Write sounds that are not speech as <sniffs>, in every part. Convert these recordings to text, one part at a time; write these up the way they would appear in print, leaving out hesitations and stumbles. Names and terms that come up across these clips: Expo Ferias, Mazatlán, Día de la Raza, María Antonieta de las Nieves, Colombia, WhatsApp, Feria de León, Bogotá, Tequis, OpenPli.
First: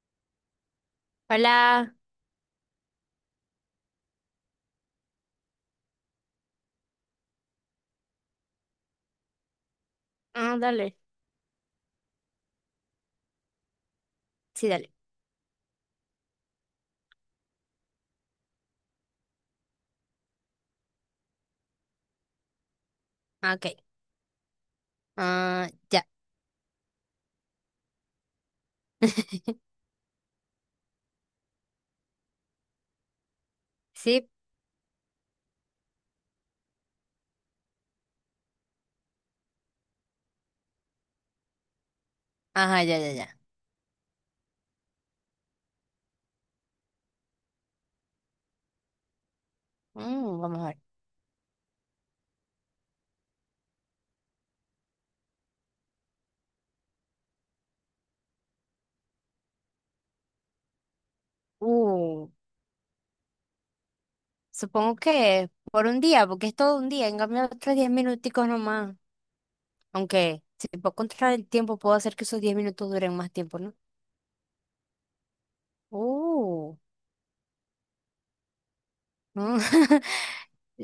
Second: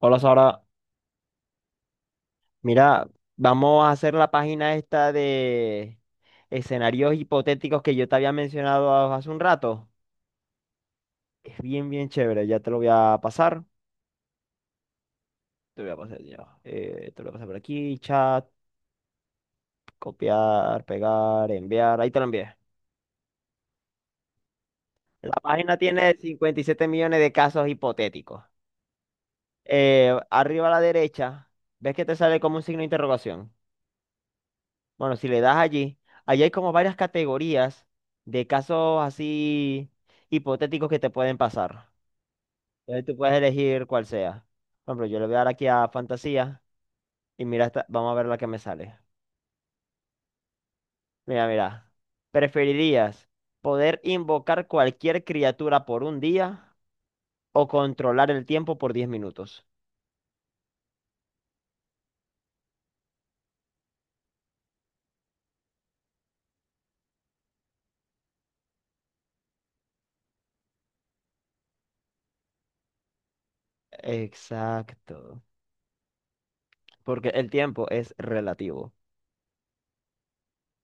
Hola Sara, Hola. mira, vamos a hacer la página esta de escenarios hipotéticos que yo te había mencionado hace un rato. Ah, dale. Es bien, bien chévere, ya te lo voy a pasar. Sí, dale. Te voy a pasar ya. Te lo voy a pasar por aquí, chat, copiar, pegar, enviar. Ahí te lo envié. Ah, OK. La Ah, página ya. tiene 57 millones de casos hipotéticos. <laughs> Arriba a la derecha, ¿ves que te sale como un signo de interrogación? Sí. Bueno, si le das allí, allí hay como varias categorías de casos así hipotéticos que te pueden pasar. Ajá, ya, Entonces ya, tú puedes ya. elegir cuál sea. Por ejemplo, yo le voy a dar aquí a fantasía y mira, vamos a ver la que me sale. Mm, vamos a ver. Mira, mira. ¿Preferirías poder invocar cualquier criatura por un día o controlar el tiempo por 10 minutos? Uh, supongo que por un día, porque es todo un día. En cambio, otros 10 minuticos nomás. Aunque si puedo controlar el tiempo, puedo hacer que esos 10 minutos duren más tiempo, ¿no? Exacto. Uh. Porque el tiempo es relativo. Mm. <laughs>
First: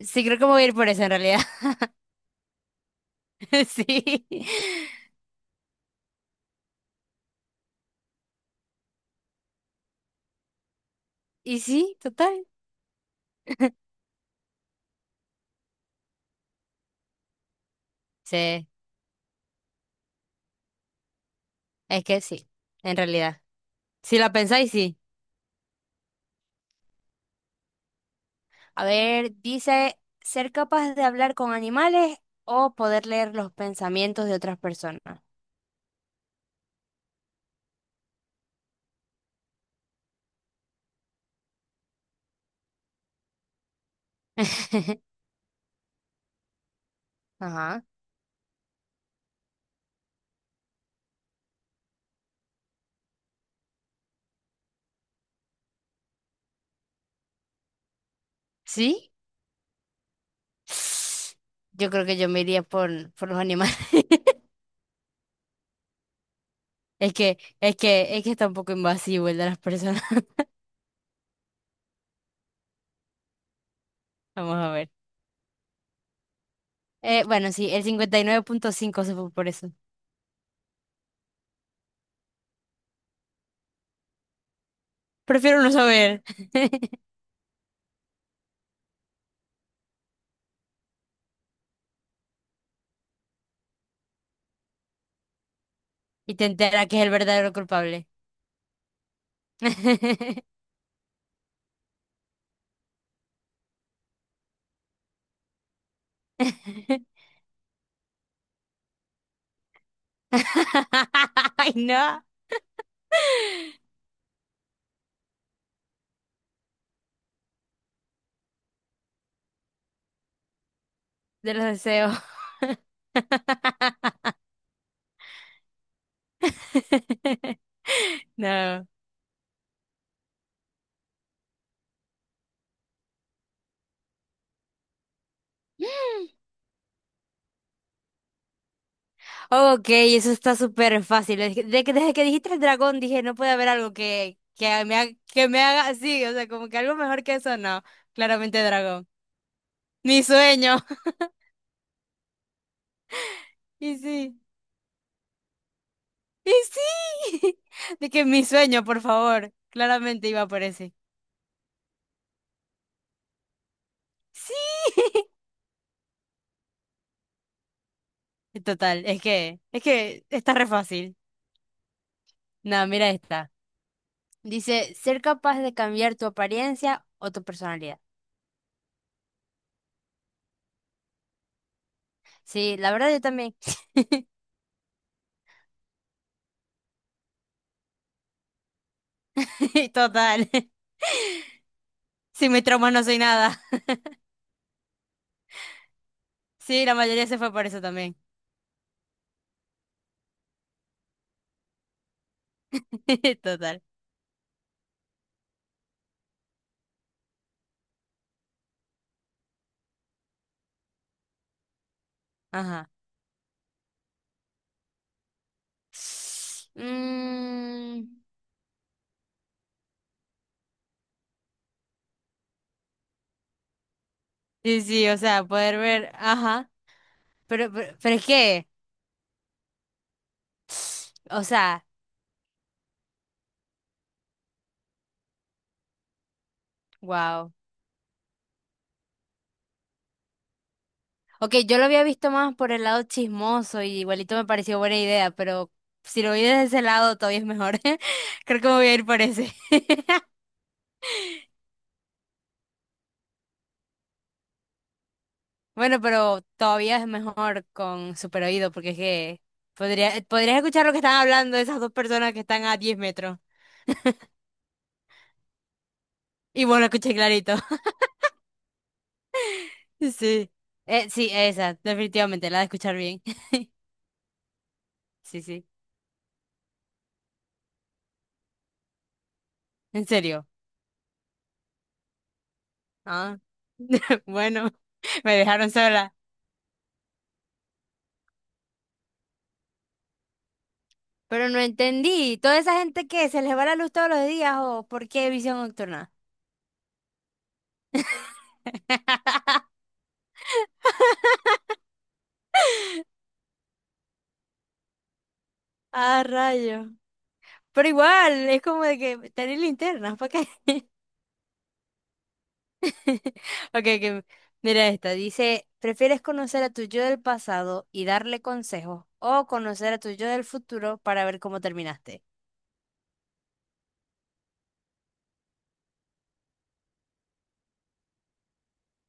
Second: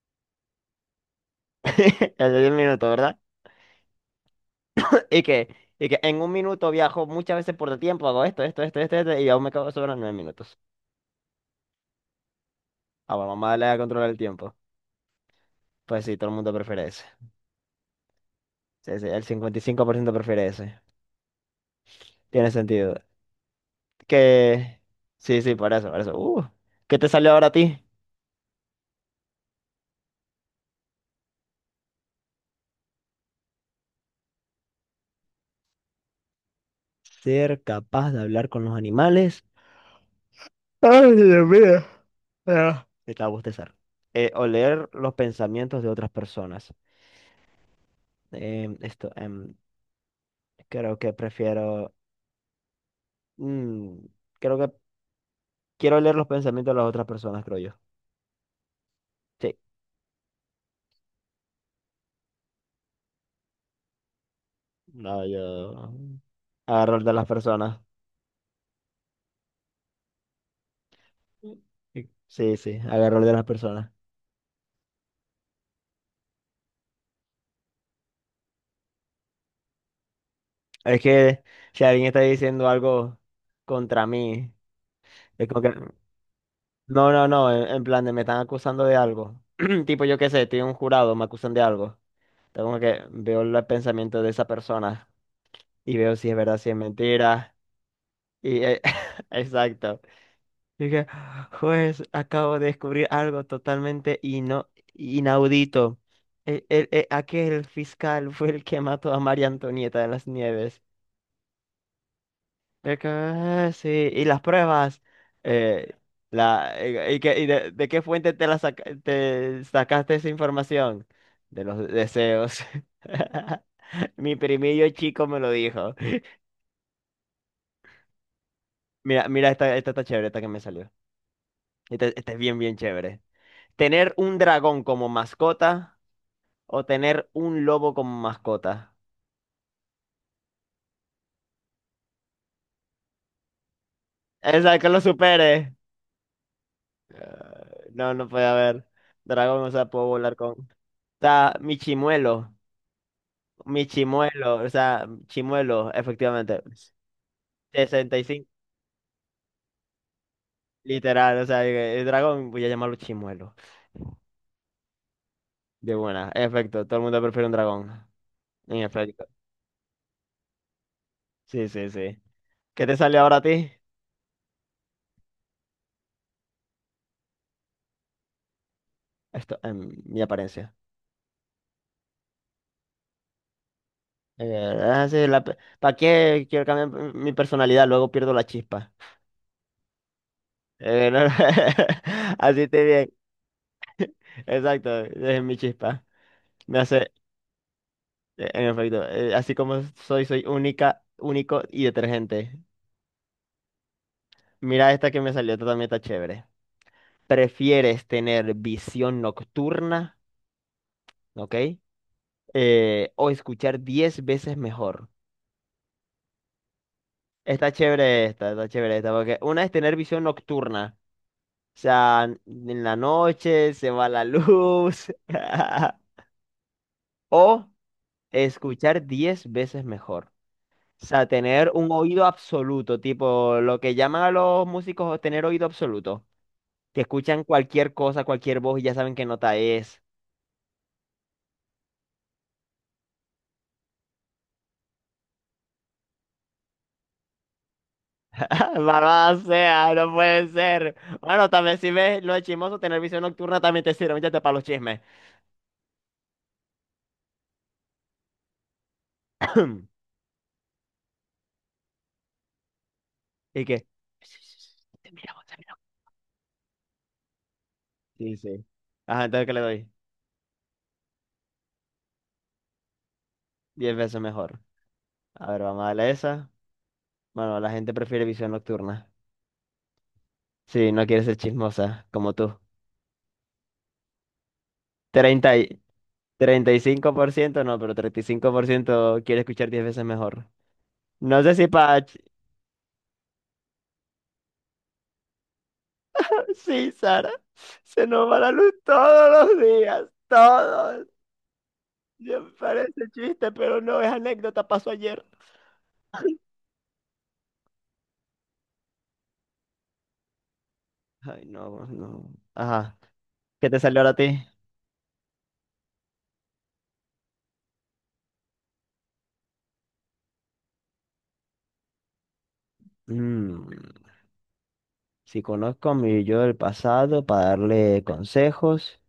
Sí, creo que me voy a ir por eso en realidad. <laughs> El de 10 minutos, ¿verdad? <laughs> Sí. Y que en un minuto viajo muchas veces por el tiempo, hago esto, esto, esto, esto, esto, y aún me quedo sobre los 9 minutos. Y sí, total. Ah, bueno, mamá le da <laughs> controlar el tiempo. Pues sí, todo el mundo prefiere ese. Sí, Sí, sí, el 55% prefiere ese. es que sí, Tiene sentido. en realidad. Si la pensáis, Que. sí. Sí, sí, por eso, por eso. ¿Qué te salió ahora a ti? A ver, dice, ser capaz de hablar con animales o poder leer los pensamientos de otras personas. Ser capaz de hablar con los animales. Ay, Dios mío. Ah, estaba a bostezar. O leer <laughs> los pensamientos de otras personas. Ajá. Esto, creo que prefiero. mm, Creo que quiero leer los pensamientos de las otras personas, creo yo. ¿Sí? Sí. Yo creo que yo me iría por los animales. <laughs> No, yo agarro el de Es las que, es personas. que, es que está un poco invasivo el de las personas. <laughs> Sí, sí, agarro el de las personas. Vamos a ver. Bueno, sí, el 59.5 se fue por eso. Es que si alguien está diciendo algo contra mí, es como Prefiero no que. saber. <laughs> No, no, no, en plan de me están acusando de algo. <clears throat> Tipo, yo qué sé, estoy en un jurado, me acusan de algo. Tengo como que veo el pensamiento de esa persona y veo si Y es te verdad, si es entera que es el verdadero mentira. culpable. Y, <laughs> exacto. <laughs> Dije, juez, acabo de descubrir algo totalmente inaudito. Aquel fiscal fue el que mató a María Antonieta de las Nieves. Ay, no. De que, "Ah, sí, y las pruebas. Eh, la, y de qué fuente te, te sacaste esa información? De De los los deseos. deseos. <laughs> <laughs> Mi primillo chico me lo dijo. <laughs> No. Mira, mira, esta está chévere, esta que me salió. Esta es bien, bien chévere. Tener un dragón como mascota o tener un lobo como mascota. OK, eso está súper fácil. Es que- de que- Desde que dijiste el dragón dije, no puede haber algo Esa que lo que me supere. haga así. O sea, como que algo mejor que eso, no. No, no puede Claramente haber. dragón. Dragón, o sea, puedo Mi volar con. sueño. <laughs> O mi chimuelo. Mi Y sí. chimuelo, o sea, chimuelo, Y efectivamente. sí. <laughs> De sesenta y que mi cinco sueño, por favor. Claramente iba por ese. literal, o sea, el dragón, voy a llamarlo chimuelo. Sí. De buena, en efecto, todo el mundo prefiere un dragón. <laughs> En Total, efecto, es que está re fácil. sí, sí, sí. ¿Qué No, te mira sale ahora a esta. ti? Dice, ser capaz de cambiar tu apariencia o tu personalidad. Esto, mi apariencia. Sí, la verdad yo también. Ah, sí, ¿para qué quiero cambiar mi personalidad? Luego pierdo la chispa. <laughs> Total. No, no, <laughs> Sin mis así te trauma no bien, soy nada. <laughs> exacto, es mi chispa. Me Sí, la hace, mayoría se fue por eso también. En efecto, así como soy, soy única, único y detergente. <laughs> Total. Mira esta que me salió, esta también está chévere. ¿Prefieres tener visión nocturna, ok? Ajá. O escuchar 10 veces mejor. Mm, Está chévere esta, porque una es tener visión nocturna, o sea, en la noche se va la sí, sí, luz, o sea, poder ver. Ajá. <laughs> o Pero es que. escuchar 10 veces mejor. O <sniffs> sea, O tener sea, un oído absoluto, tipo lo que llaman a los músicos tener oído absoluto. Que escuchan wow. cualquier cosa, cualquier voz y ya saben qué nota es. OK, yo lo había visto más por el lado chismoso y igualito me pareció buena idea, pero si lo vi desde ese lado todavía es mejor. <laughs> Creo que me <laughs> voy a ir por Malvada ese. sea, no <laughs> puede ser. Bueno, también si ves lo de chismoso, tener visión nocturna también te sirve, métete para los chismes. Bueno, pero todavía es mejor con super oído porque es que <clears throat> podrías escuchar lo que están hablando esas dos personas que están a 10 metros ¿Y qué? y vos lo escuchás clarito. Sí, sí. Ajá, ¿entonces qué le doy? <laughs> Sí. Sí, esa, definitivamente, la de escuchar bien. <laughs> 10 veces mejor. Sí, A ver, sí, vamos a darle esa. Bueno, la gente prefiere visión nocturna. en serio. Sí, no quiere ser chismosa, como tú. Ah, <laughs> bueno, me 30. dejaron sola. 35%, no, pero 35% quiere escuchar 10 veces mejor. No Pero sé no si para. entendí, ¿toda esa gente que se les va la luz todos los días o por qué visión nocturna? Sí, Sara, se nos va la luz todos los <laughs> días, todos. Ya me parece chiste, pero no es anécdota, pasó ayer. Ah, rayo. Pero igual, es como de que tener linternas, ¿para qué? Ay, no, no. Ajá, <laughs> ¿qué te OK, salió ahora a ok, ti? mira esta. Dice, ¿prefieres conocer a tu yo del pasado y darle consejos o conocer a tu yo del futuro para ver cómo terminaste? Mm, si conozco a mi yo del pasado para darle consejos,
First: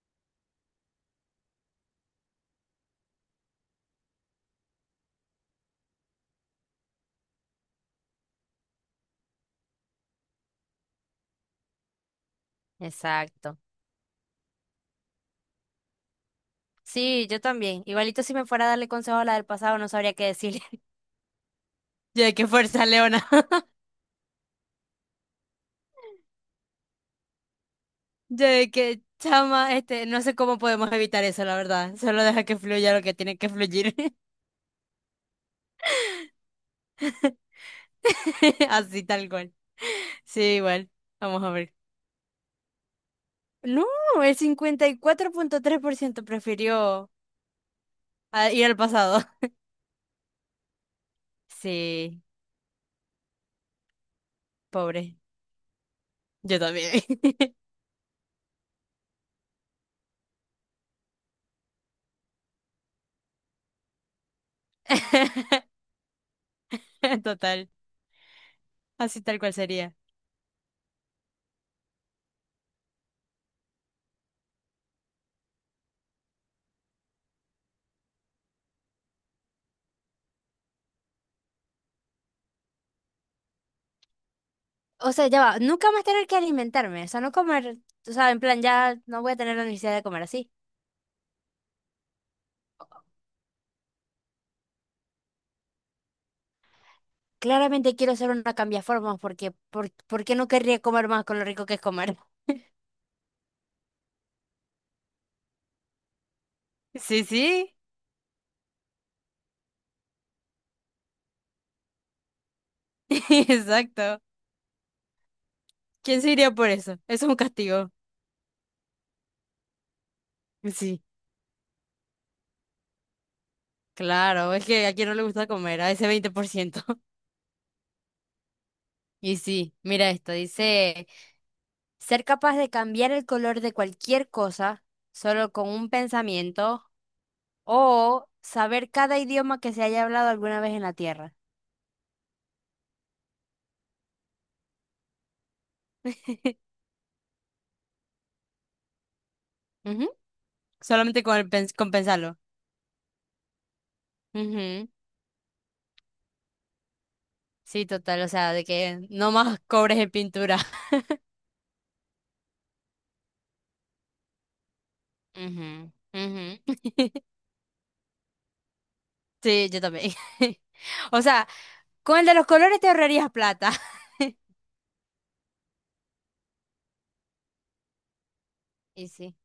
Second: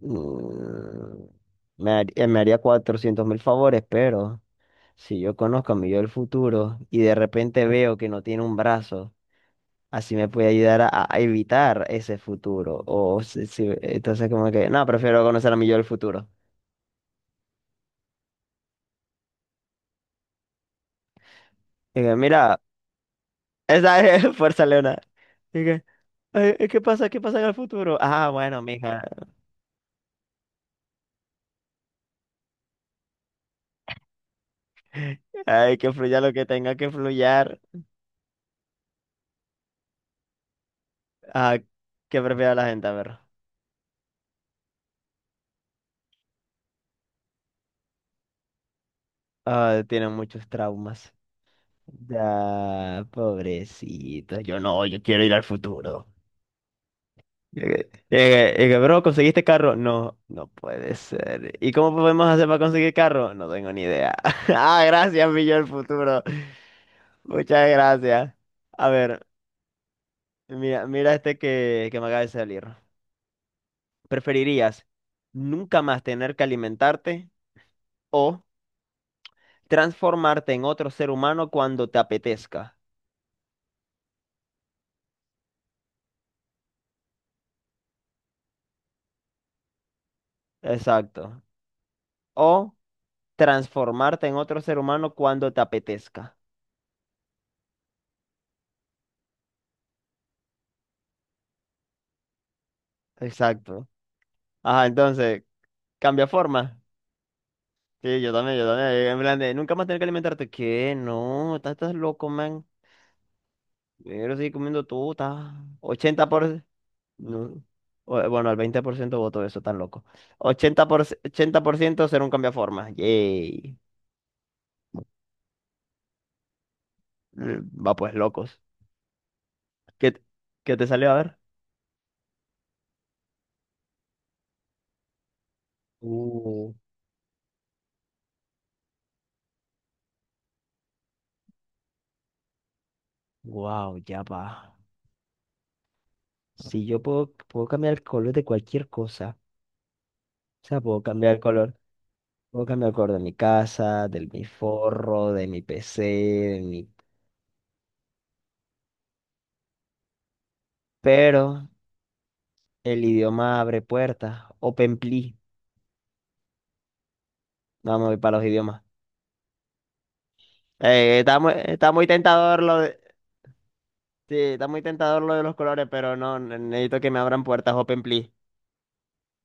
mm, me haría 400.000 favores, pero. Si yo conozco a mi yo del futuro y de repente veo que no tiene un brazo, así me puede ayudar a evitar ese futuro. O Exacto. Entonces como que, no, prefiero conocer a mi yo del futuro. Sí, yo también. Igualito si me fuera a darle consejos a la del pasado no sabría qué decirle. <laughs> Y que, Yo de qué mira, fuerza, Leona. <laughs> esa es <laughs> Fuerza Leona. Y que, "Ay, ¿qué pasa? ¿Qué pasa en el futuro? Ah, Yo bueno, de mija, qué chama, no sé cómo podemos evitar eso, la verdad. Solo deja que fluya lo que tiene que fluir. hay que fluya lo que tenga que fluyar. <laughs> Así tal cual. Sí, igual. Vamos a Ah, ver. ¿qué prefiere la gente? A ver, No, el 54.3% prefirió, ah, ir al pasado. ah, tiene muchos traumas. Sí, Ya, pobrecito, yo no, yo pobre. quiero ir al futuro. Yo también. Llegué, llegué, llegué, bro, ¿conseguiste carro? No, no puede ser. ¿Y cómo podemos hacer para conseguir carro? No tengo ni idea. <laughs> Ah, gracias, mi yo <laughs> del futuro. <laughs> Muchas Total, gracias. A así ver, tal cual sería. mira, mira este que me acaba de salir. ¿Preferirías nunca más tener que alimentarte o transformarte en otro ser humano cuando te apetezca? O sea, ya va, nunca más tener que alimentarme, o sea, no comer, o sea, en plan, ya no voy a tener la necesidad de comer así. Exacto. O transformarte en otro ser humano cuando te apetezca. Claramente quiero hacer una cambiaformas porque, ¿por qué no querría comer más con lo rico que es comer? Exacto. Ajá, entonces, cambia forma. Sí, sí, Sí, yo también, yo también. En plan de, nunca más tener que alimentarte. ¿Qué? No, estás loco, man. <laughs> exacto. Primero sigue comiendo tú, estás ¿Quién ochenta se iría por... por eso? Eso es un No. castigo. Bueno, al 20% voto eso, tan loco. ochenta Sí, por... ciento, 80% ser un cambio de. Yay. claro, es que a quien no le gusta comer, a ese 20%. <laughs> Va pues, locos. Y sí, mira ¿Qué, esto, qué te dice. salió a ver? Ser capaz de cambiar el color de cualquier cosa solo con un Uh, pensamiento o saber cada idioma que se haya hablado alguna vez en la Tierra. wow, ya va. <laughs> Si yo puedo, puedo cambiar el color de cualquier cosa. Ujú. O sea, puedo Solamente cambiar con, el el pens- color. con pensarlo. Puedo cambiar el color de mi casa, de mi Ujú. forro, de mi PC, de mi, Sí, total, o sea, de que no más <laughs> cobres en pintura. pero el idioma abre puertas. OpenPli, <laughs> Ujú, ujú. <laughs> vamos a ir para los idiomas. Sí, yo también. <laughs> O Está sea, muy, está muy con el de los tentador lo colores te de, ahorrarías plata. sí, <laughs> está muy tentador lo de los colores, pero no, necesito que me abran puertas OpenPli. Y sí.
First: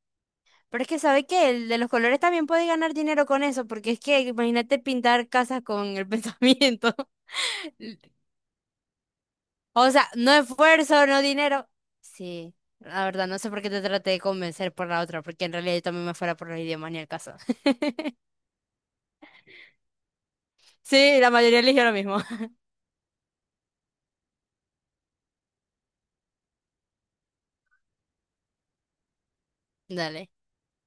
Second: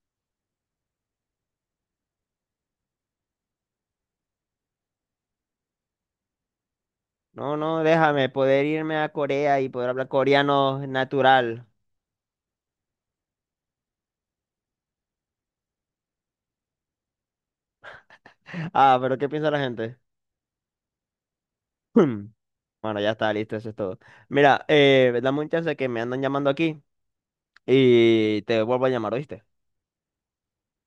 Pero es que, ¿sabes qué? El de los colores también puede ganar dinero con eso, porque es que imagínate pintar casas con el <laughs> pensamiento. No, no, L- déjame poder irme a Corea y poder O hablar sea, no coreano esfuerzo, no natural. dinero. <laughs> Sí, la verdad, no sé por qué te traté de convencer por la otra, porque en realidad yo también me fuera por los idiomas ni el caso. <laughs> Ah, ¿pero qué piensa la gente? <clears throat> Sí, la mayoría eligió lo mismo. Hmm. <laughs> Bueno, ya está, listo, eso es todo. Mira, dame un chance que me andan llamando aquí y te vuelvo a llamar, ¿oíste? Dale.